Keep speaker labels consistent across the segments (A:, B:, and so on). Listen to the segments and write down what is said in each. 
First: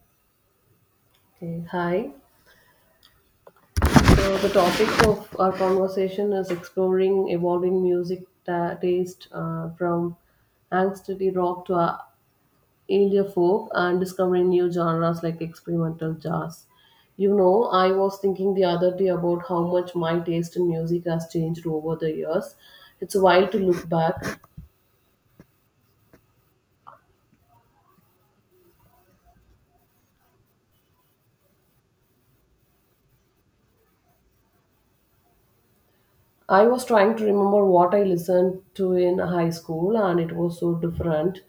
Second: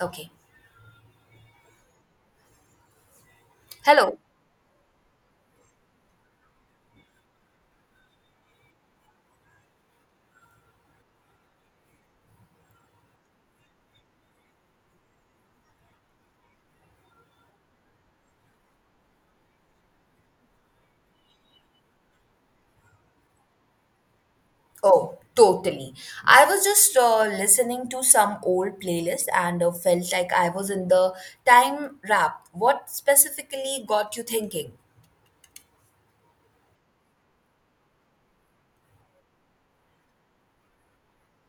A: Okay.
B: Okay, hi.
A: Hello.
B: So the topic of our conversation is exploring evolving taste from angsty rock to earlier folk and discovering new genres like experimental jazz. I was thinking the other day about how much my taste in music has changed over the years. It's wild to look back.
A: Oh, totally. I was just listening to some old playlist and felt like I was in the time wrap. What specifically got you thinking?
B: I was trying to remember what I listened to in high school, and it was so different.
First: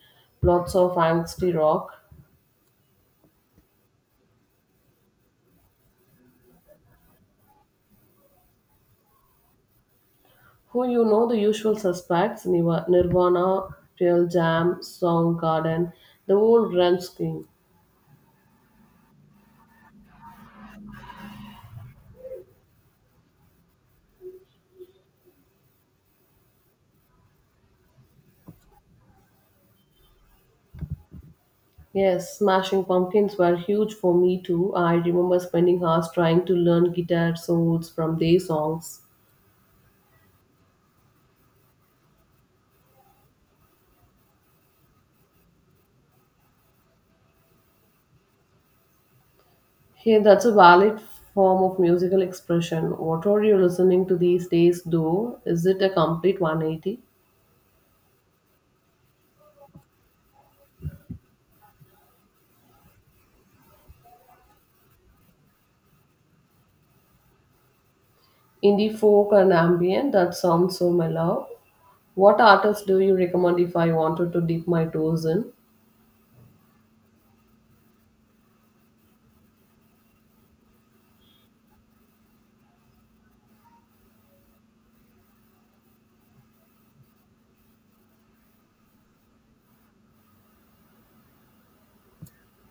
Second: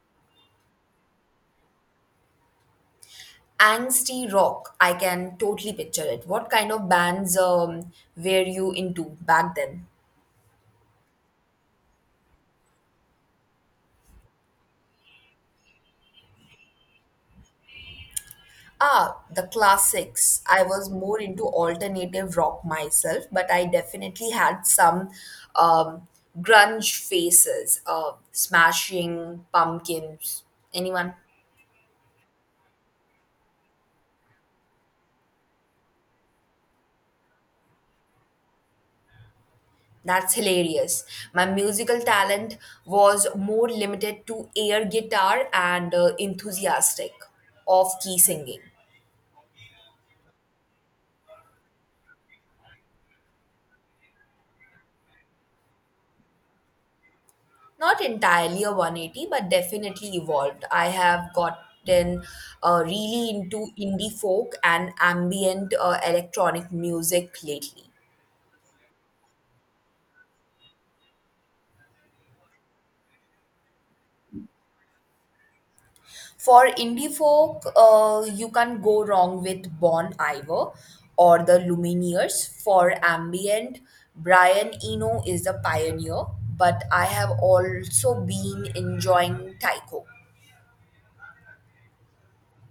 B: Lots of angsty rock
A: Angsty rock. I can totally picture it. What kind of bands were you into back then?
B: who the usual suspects Nirvana, Pearl Jam, Soundgarden, the whole grunge scene.
A: Ah, the classics. I was more into alternative rock myself, but I definitely had some um, grunge faces, Smashing Pumpkins. Anyone?
B: Yes, Smashing Pumpkins were huge for me too. I remember spending hours trying to learn guitar solos from their songs.
A: That's hilarious. My musical talent was more limited to air guitar and enthusiastic off key singing.
B: Hey, that's a valid form of musical expression. What are you listening to these days, though? Is it a complete 180?
A: Not entirely a 180, but definitely evolved. I have gotten really into indie folk and ambient electronic music lately.
B: Indie folk and ambient, that sounds so mellow. What artists do you recommend if I wanted to dip my toes in?
A: For indie folk, you can't go wrong with Bon Iver or the Lumineers. For ambient, Brian Eno is the pioneer, but I have also been enjoying Tycho.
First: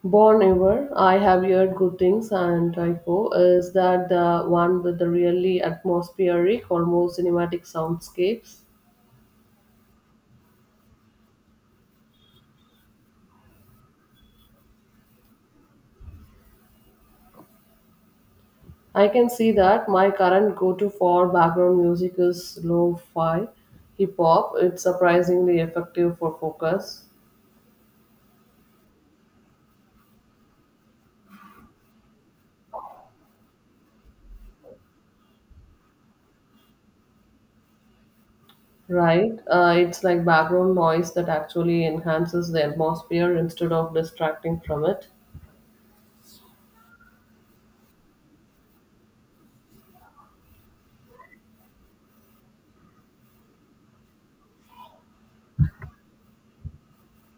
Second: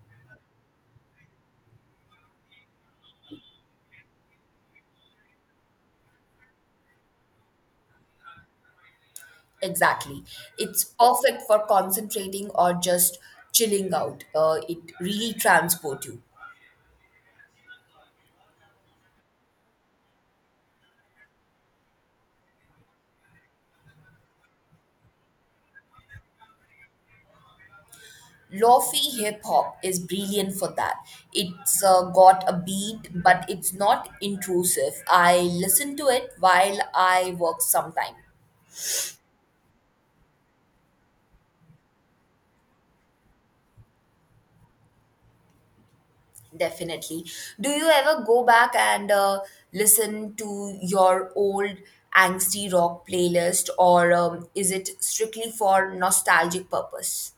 B: Born Ever, I have heard good things, and Tycho, is that the one with the really atmospheric, almost cinematic soundscapes?
A: Exactly. It's perfect for concentrating or just chilling out. It really transport you.
B: I can see that my current go to for background music is lo fi hip hop. It's surprisingly effective for focus,
A: Lofi hip hop is brilliant for that. It's got a beat, but it's not intrusive. I listen to it while I work sometime.
B: right? It's like background noise that actually enhances the atmosphere instead of distracting from it.
A: Definitely. Do you ever go back and listen to your old angsty rock playlist, or is it strictly for nostalgic purpose?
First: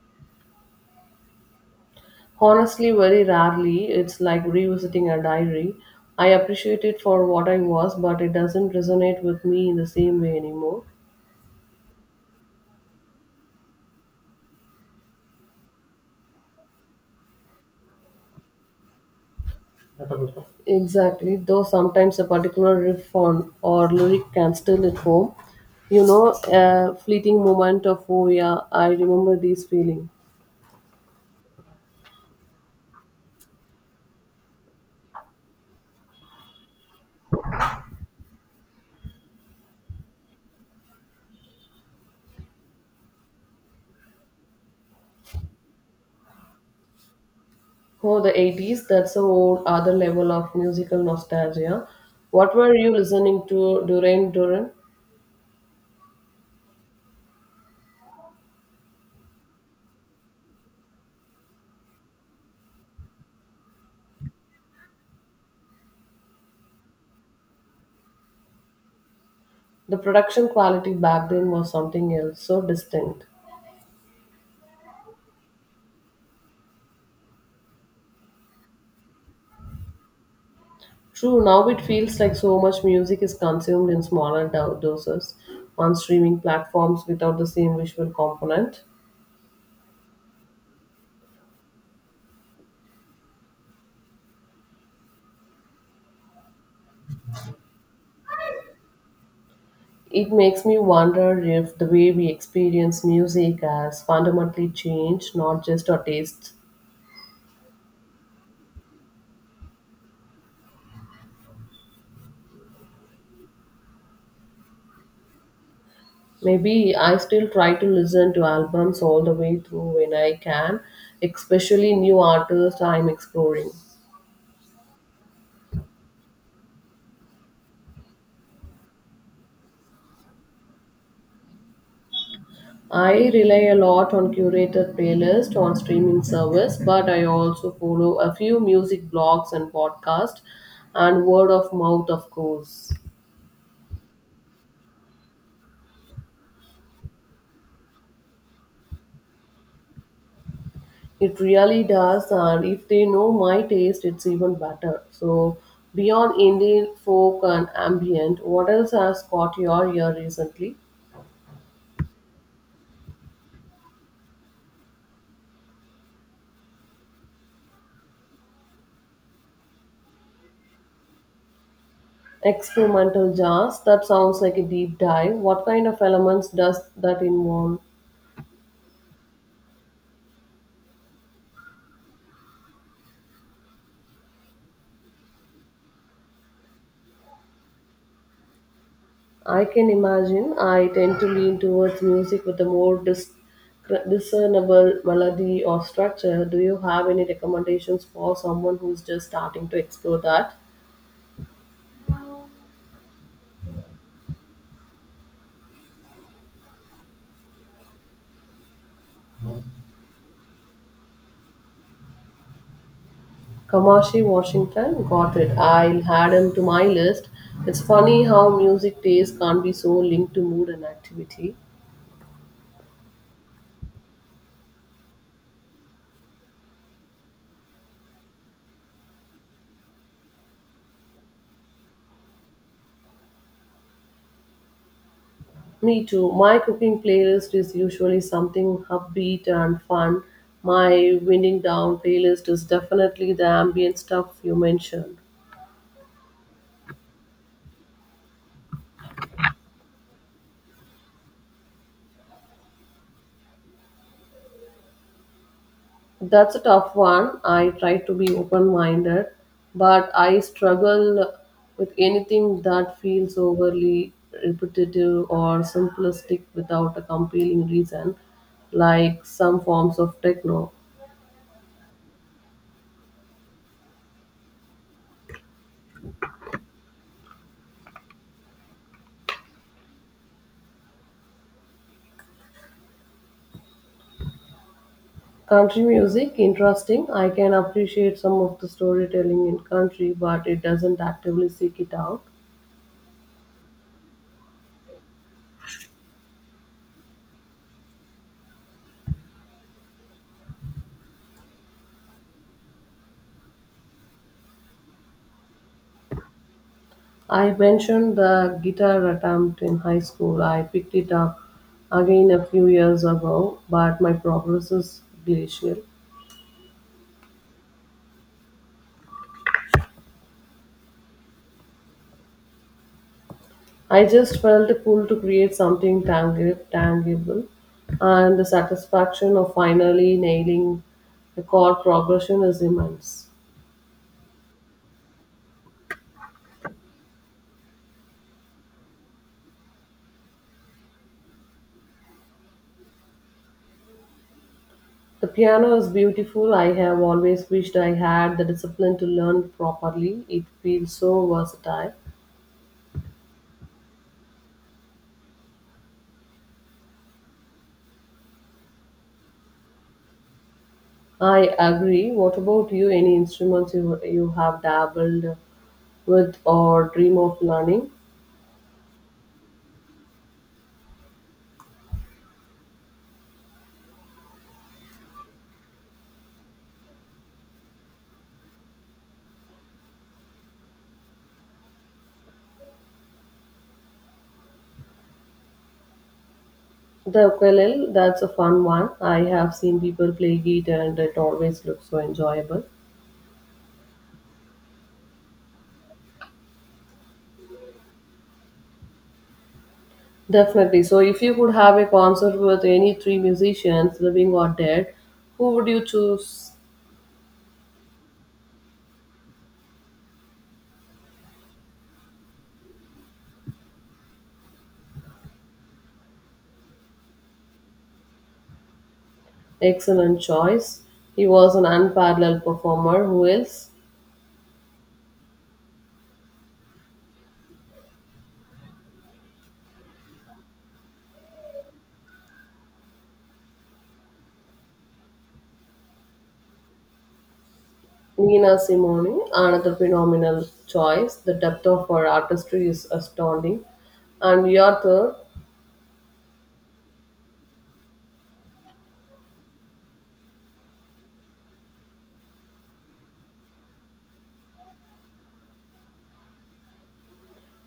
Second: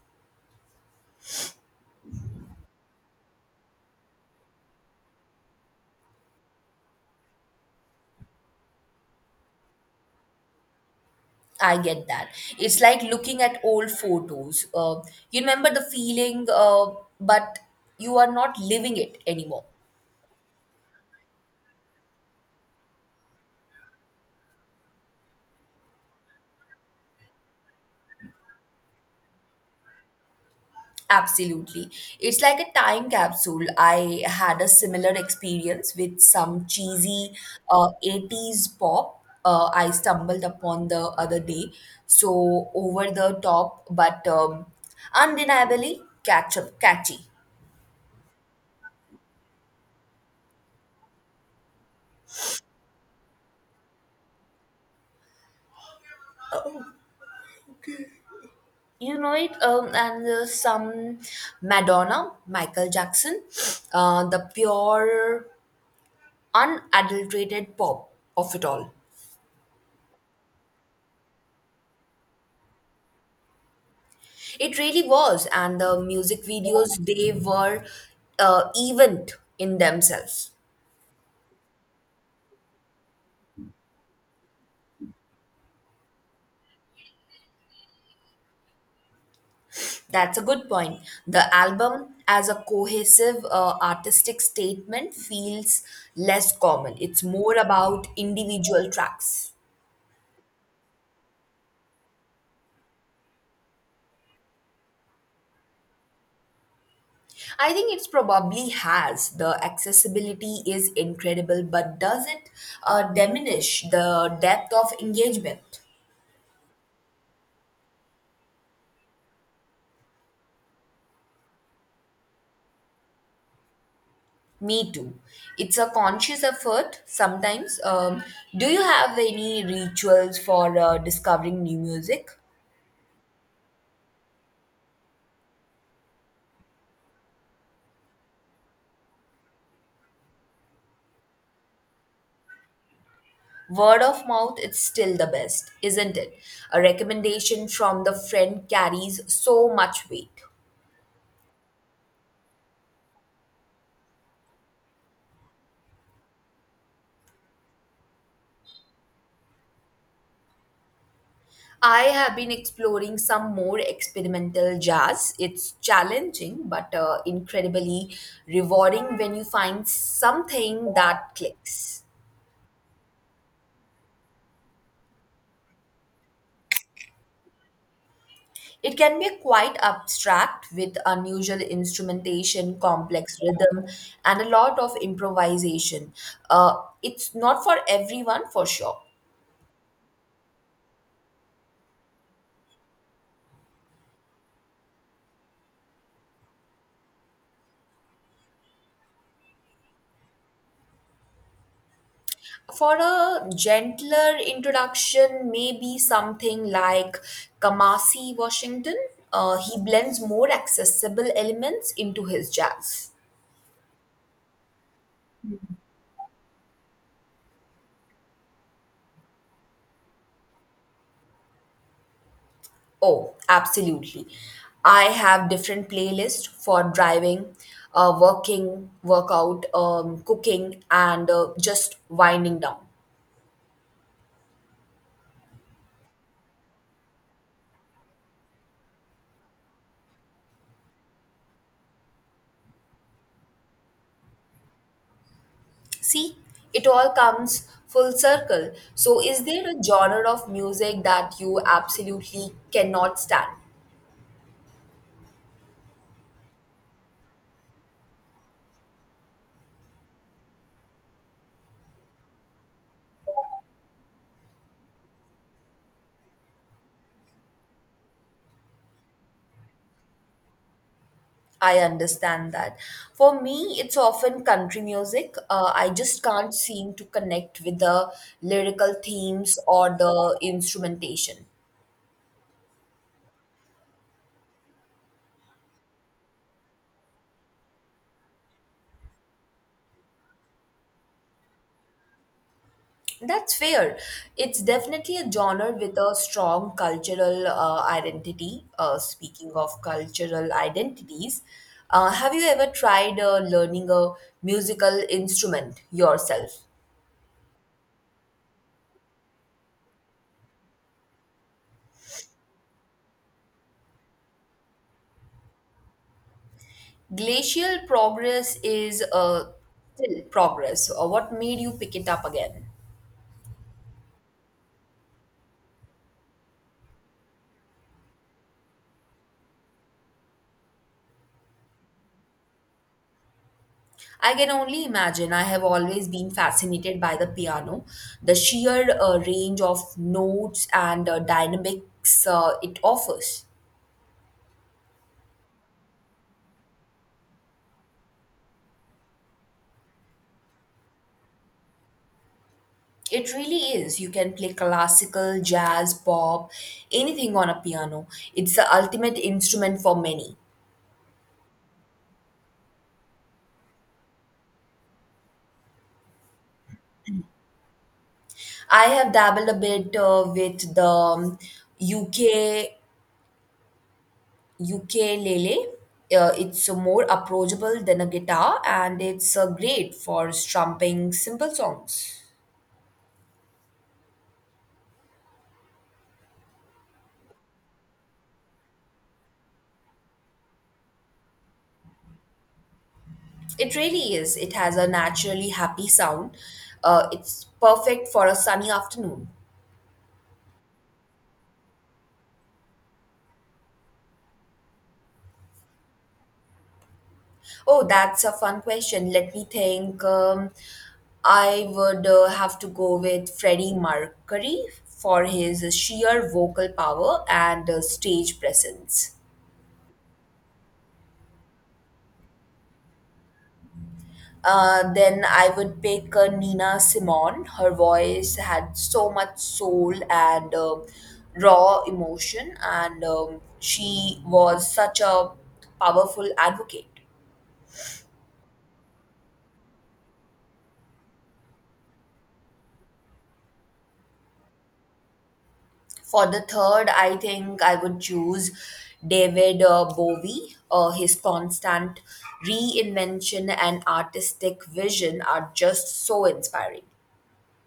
B: Honestly, very rarely. It's like revisiting a diary. I appreciate it for what I was, but it doesn't resonate with me in the same way anymore.
A: I get that. It's like looking at old photos. You remember the feeling, but you are not living it anymore.
B: Exactly, though sometimes a particular riff on or lyric can still hit home. A fleeting moment of, oh yeah, I remember this feeling.
A: Absolutely. It's like a time capsule. I had a similar experience with some cheesy 80s pop I stumbled upon the other day. So over the top, but undeniably catchy.
B: Oh, the 80s, that's a whole other level of musical nostalgia. What were you listening to during Duran?
A: You know it, and some Madonna, Michael Jackson, the pure, unadulterated pop of it all.
B: The production quality back then was something else, so distinct.
A: It really was, and the music videos they were event in themselves.
B: True, now it feels like so much music is consumed in smaller doses on streaming platforms without the same visual component.
A: That's a good point. The album, as a cohesive artistic statement, feels less common. It's more about individual tracks.
B: It makes me wonder if the way we experience music has fundamentally changed, not just our tastes.
A: I think it's probably has. The accessibility is incredible, but does it diminish the depth of engagement?
B: Maybe I still try to listen to albums all the way through when I can, especially new artists I'm exploring.
A: Me too. It's a conscious effort sometimes. Do you have any rituals for discovering new music?
B: I rely a lot on curated playlist on streaming service, but I also follow a few music blogs and podcasts and word of mouth of course.
A: Word of mouth, it's still the best, isn't it? A recommendation from the friend carries so much weight.
B: It really does, and if they know my taste it's even better. So beyond indie folk and ambient, what else has caught your ear recently?
A: I have been exploring some more experimental jazz. It's challenging, but incredibly rewarding when you find something that clicks.
B: Experimental jazz, that sounds like a deep dive. What kind of elements does that involve?
A: It can be quite abstract with unusual instrumentation, complex rhythm, and a lot of improvisation. Uh, it's not for everyone for sure.
B: I can imagine. I tend to lean towards music with a more discernible melody or structure. Do you have any recommendations for someone who's just starting to explore that?
A: For a gentler introduction, maybe something like Kamasi Washington. He blends more accessible elements into his jazz.
B: Kamashi Washington, got it. I'll add him to my list. It's funny how music taste can't be so linked to mood and activity.
A: Oh, absolutely. I have different playlists for driving, working, workout, cooking, and just winding down.
B: Me too. My cooking playlist is usually something upbeat and fun. My winding down playlist is definitely the ambient stuff you mentioned.
A: See, it all comes full circle. So, is there a genre of music that you absolutely cannot stand?
B: That's a tough one. I try to be open minded, but I struggle with anything that feels overly repetitive or simplistic without a compelling reason, like some forms of techno.
A: I understand that. For me, it's often country music. I just can't seem to connect with the lyrical themes or the instrumentation.
B: Country music, interesting. I can appreciate some of the storytelling in country, but it doesn't actively seek it out.
A: That's fair. It's definitely a genre with a strong cultural identity. Speaking of cultural identities, have you ever tried learning a musical instrument yourself?
B: I mentioned the guitar attempt in high school. I picked it up again a few years ago, but my progress is glacial.
A: Glacial progress is still progress. What made you pick it up again?
B: I just felt pulled to create something tangible, and the satisfaction of finally nailing the chord progression is immense.
A: I can only imagine. I have always been fascinated by the piano, the sheer range of notes and dynamics it offers.
B: The piano is beautiful. I have always wished I had the discipline to learn properly. It feels so versatile.
A: It really is. You can play classical, jazz, pop, anything on a piano. It's the ultimate instrument for many.
B: I agree. What about you? Any instruments you have dabbled with or dream of learning?
A: I have dabbled a bit with the UK ukulele. It's more approachable than a guitar, and it's great for strumming simple songs.
B: The ukulele, that's a fun one. I have seen people play it and it always looks so enjoyable.
A: It really is. It has a naturally happy sound. It's perfect for a sunny afternoon.
B: Definitely. So, if you could have a concert with any three musicians, living or dead, who would you choose?
A: Oh, that's a fun question. Let me think. I would have to go with Freddie Mercury for his sheer vocal power and stage presence.
B: Excellent choice. He was an unparalleled performer. Who else?
A: Then I would pick Nina Simone. Her voice had so much soul and raw emotion, and she was such a powerful advocate.
B: Nina Simone, another phenomenal choice. The depth of her artistry is astounding. And Yather
A: For the third, I think I would choose David Bowie. His constant reinvention and artistic vision are just so inspiring.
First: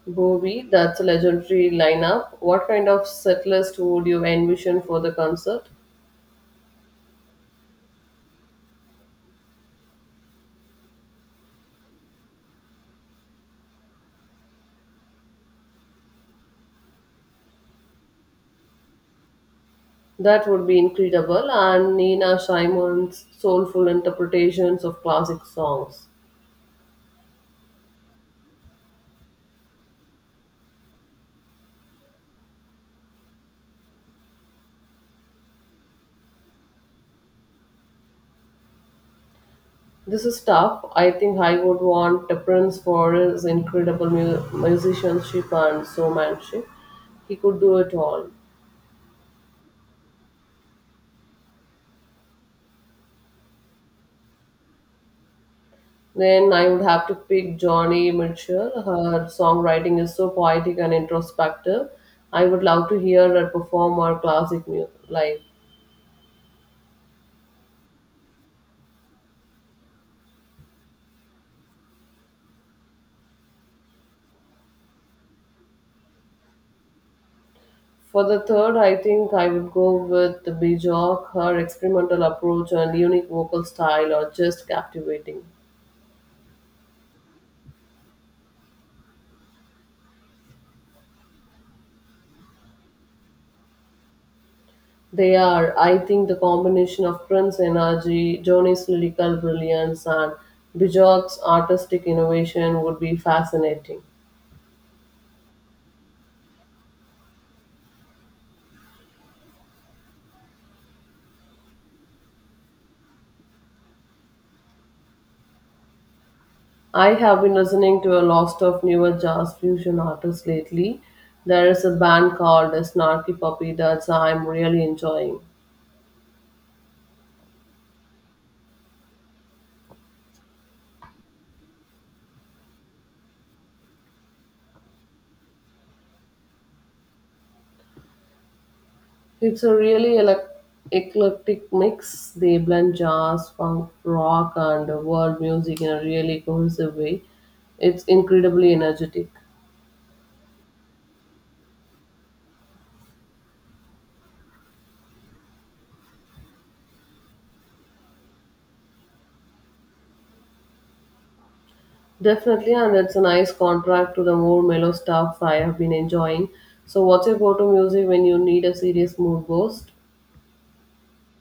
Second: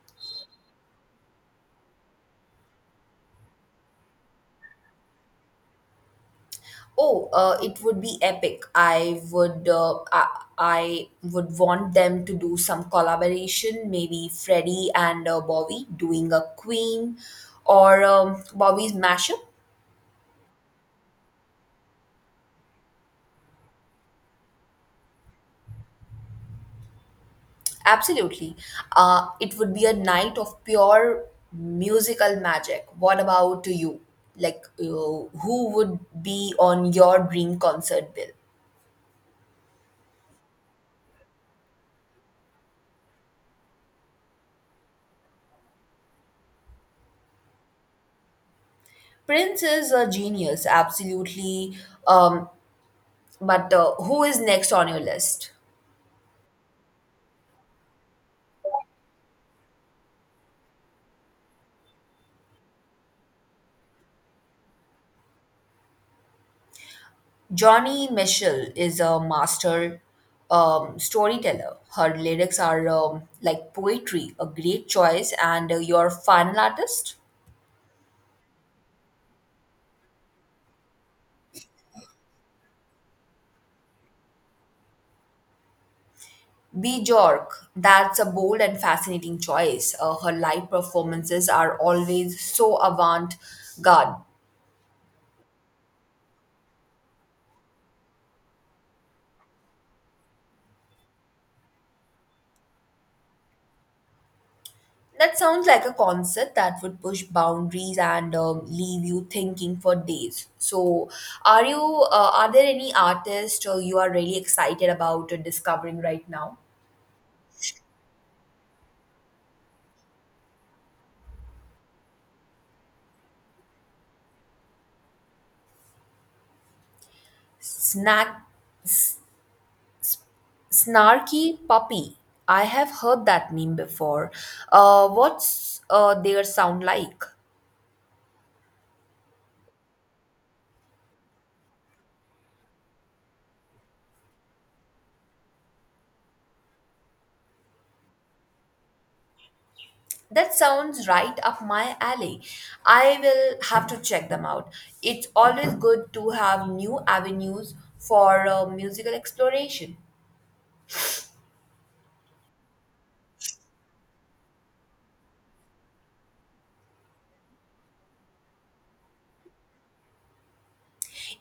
B: Bowie, that's a legendary lineup. What kind of set list would you envision for the concert?
A: Oh, it would be epic. I would want them to do some collaboration, maybe Freddie and Bowie doing a Queen or Bowie's mashup.
B: That would be incredible. And Nina Simone's soulful interpretations of classic songs.
A: Absolutely. It would be a night of pure musical magic. What about you? Like, who would be on your dream concert bill?
B: This is tough. I think I would want the Prince for his incredible musicianship and showmanship. He could do it all.
A: Prince is a genius, absolutely. Um, but who is next on your list?
B: Then I would have to pick Johnny Mitchell. Her songwriting is so poetic and introspective. I would love to hear her perform her classic music live.
A: Johnny Mitchell is a master storyteller. Her lyrics are like poetry, a great choice. And your final artist?
B: For the third, I think I would go with the Bjork. Her experimental approach and unique vocal style are just captivating.
A: B. Jork. That's a bold and fascinating choice. Her live performances are always so avant garde.
B: They are, I think, the combination of Prince's energy, Johnny's lyrical brilliance, and Bjork's artistic innovation would be fascinating.
A: That sounds like a concert that would push boundaries and leave you thinking for days. So, are you? Are there any artists you are really excited about discovering right now?
B: I have been listening to a lot of newer jazz fusion artists lately. There is a band called Snarky Puppy that I'm really enjoying.
A: Snack, snarky puppy. I have heard that meme before. What's their sound like?
B: It's a really eclectic mix. They blend jazz, funk, rock, and world music in a really cohesive way. It's incredibly energetic.
A: That sounds right up my alley. I will have to check them out. It's always good to have new avenues for musical exploration.
B: Definitely, and it's a nice contrast to the more mellow stuff I have been enjoying. So, what's your go to music when you need a serious mood boost?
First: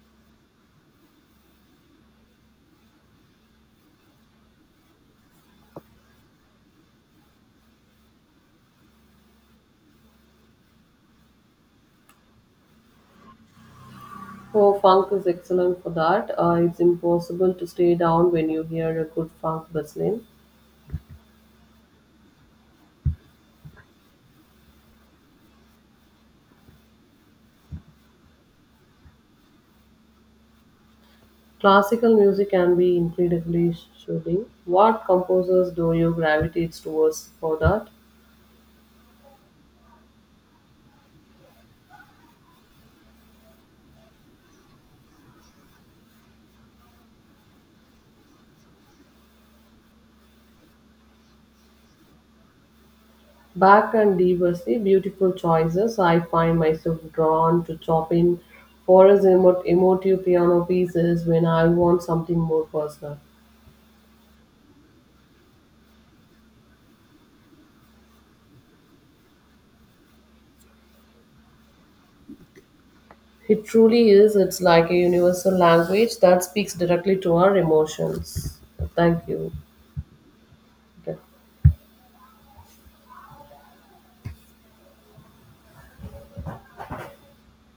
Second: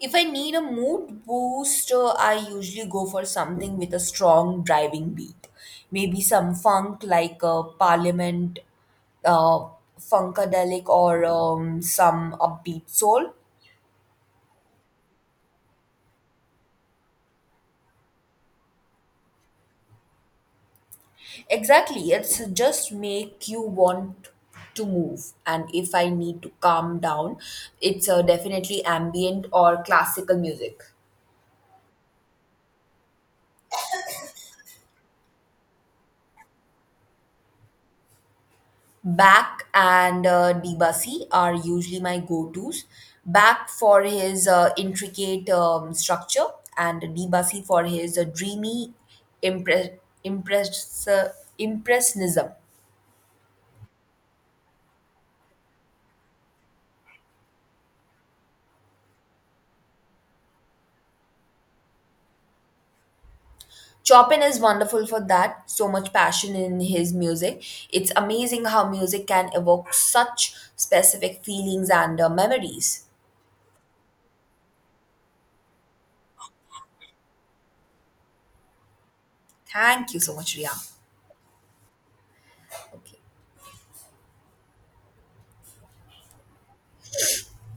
A: If I need a mood boost, I usually go for something with a strong driving beat. Maybe some funk like a Parliament, uh, Funkadelic, or some upbeat soul.
B: Oh, funk is excellent for that. It's impossible to stay down when you hear a good funk bustling.
A: Exactly, it's just make you want to move. And if I need to calm down, it's definitely ambient or classical music.
B: Classical music can be incredibly soothing. What composers do you gravitate towards for that?
A: Back and Debussy are usually my go-tos. Back for his intricate structure, and Debussy for his dreamy impre- impress- uh, impressionism.
B: Bach and De Bussy, beautiful choices. I find myself drawn to Chopin for his emotive piano pieces when I want something more personal.
A: Chopin is wonderful for that. So much passion in his music. It's amazing how music can evoke such specific feelings and memories.
B: It truly is. It's like a universal language that speaks directly to our emotions. Thank you.
A: Thank you so much, Ria.
B: Okay.
A: Okay.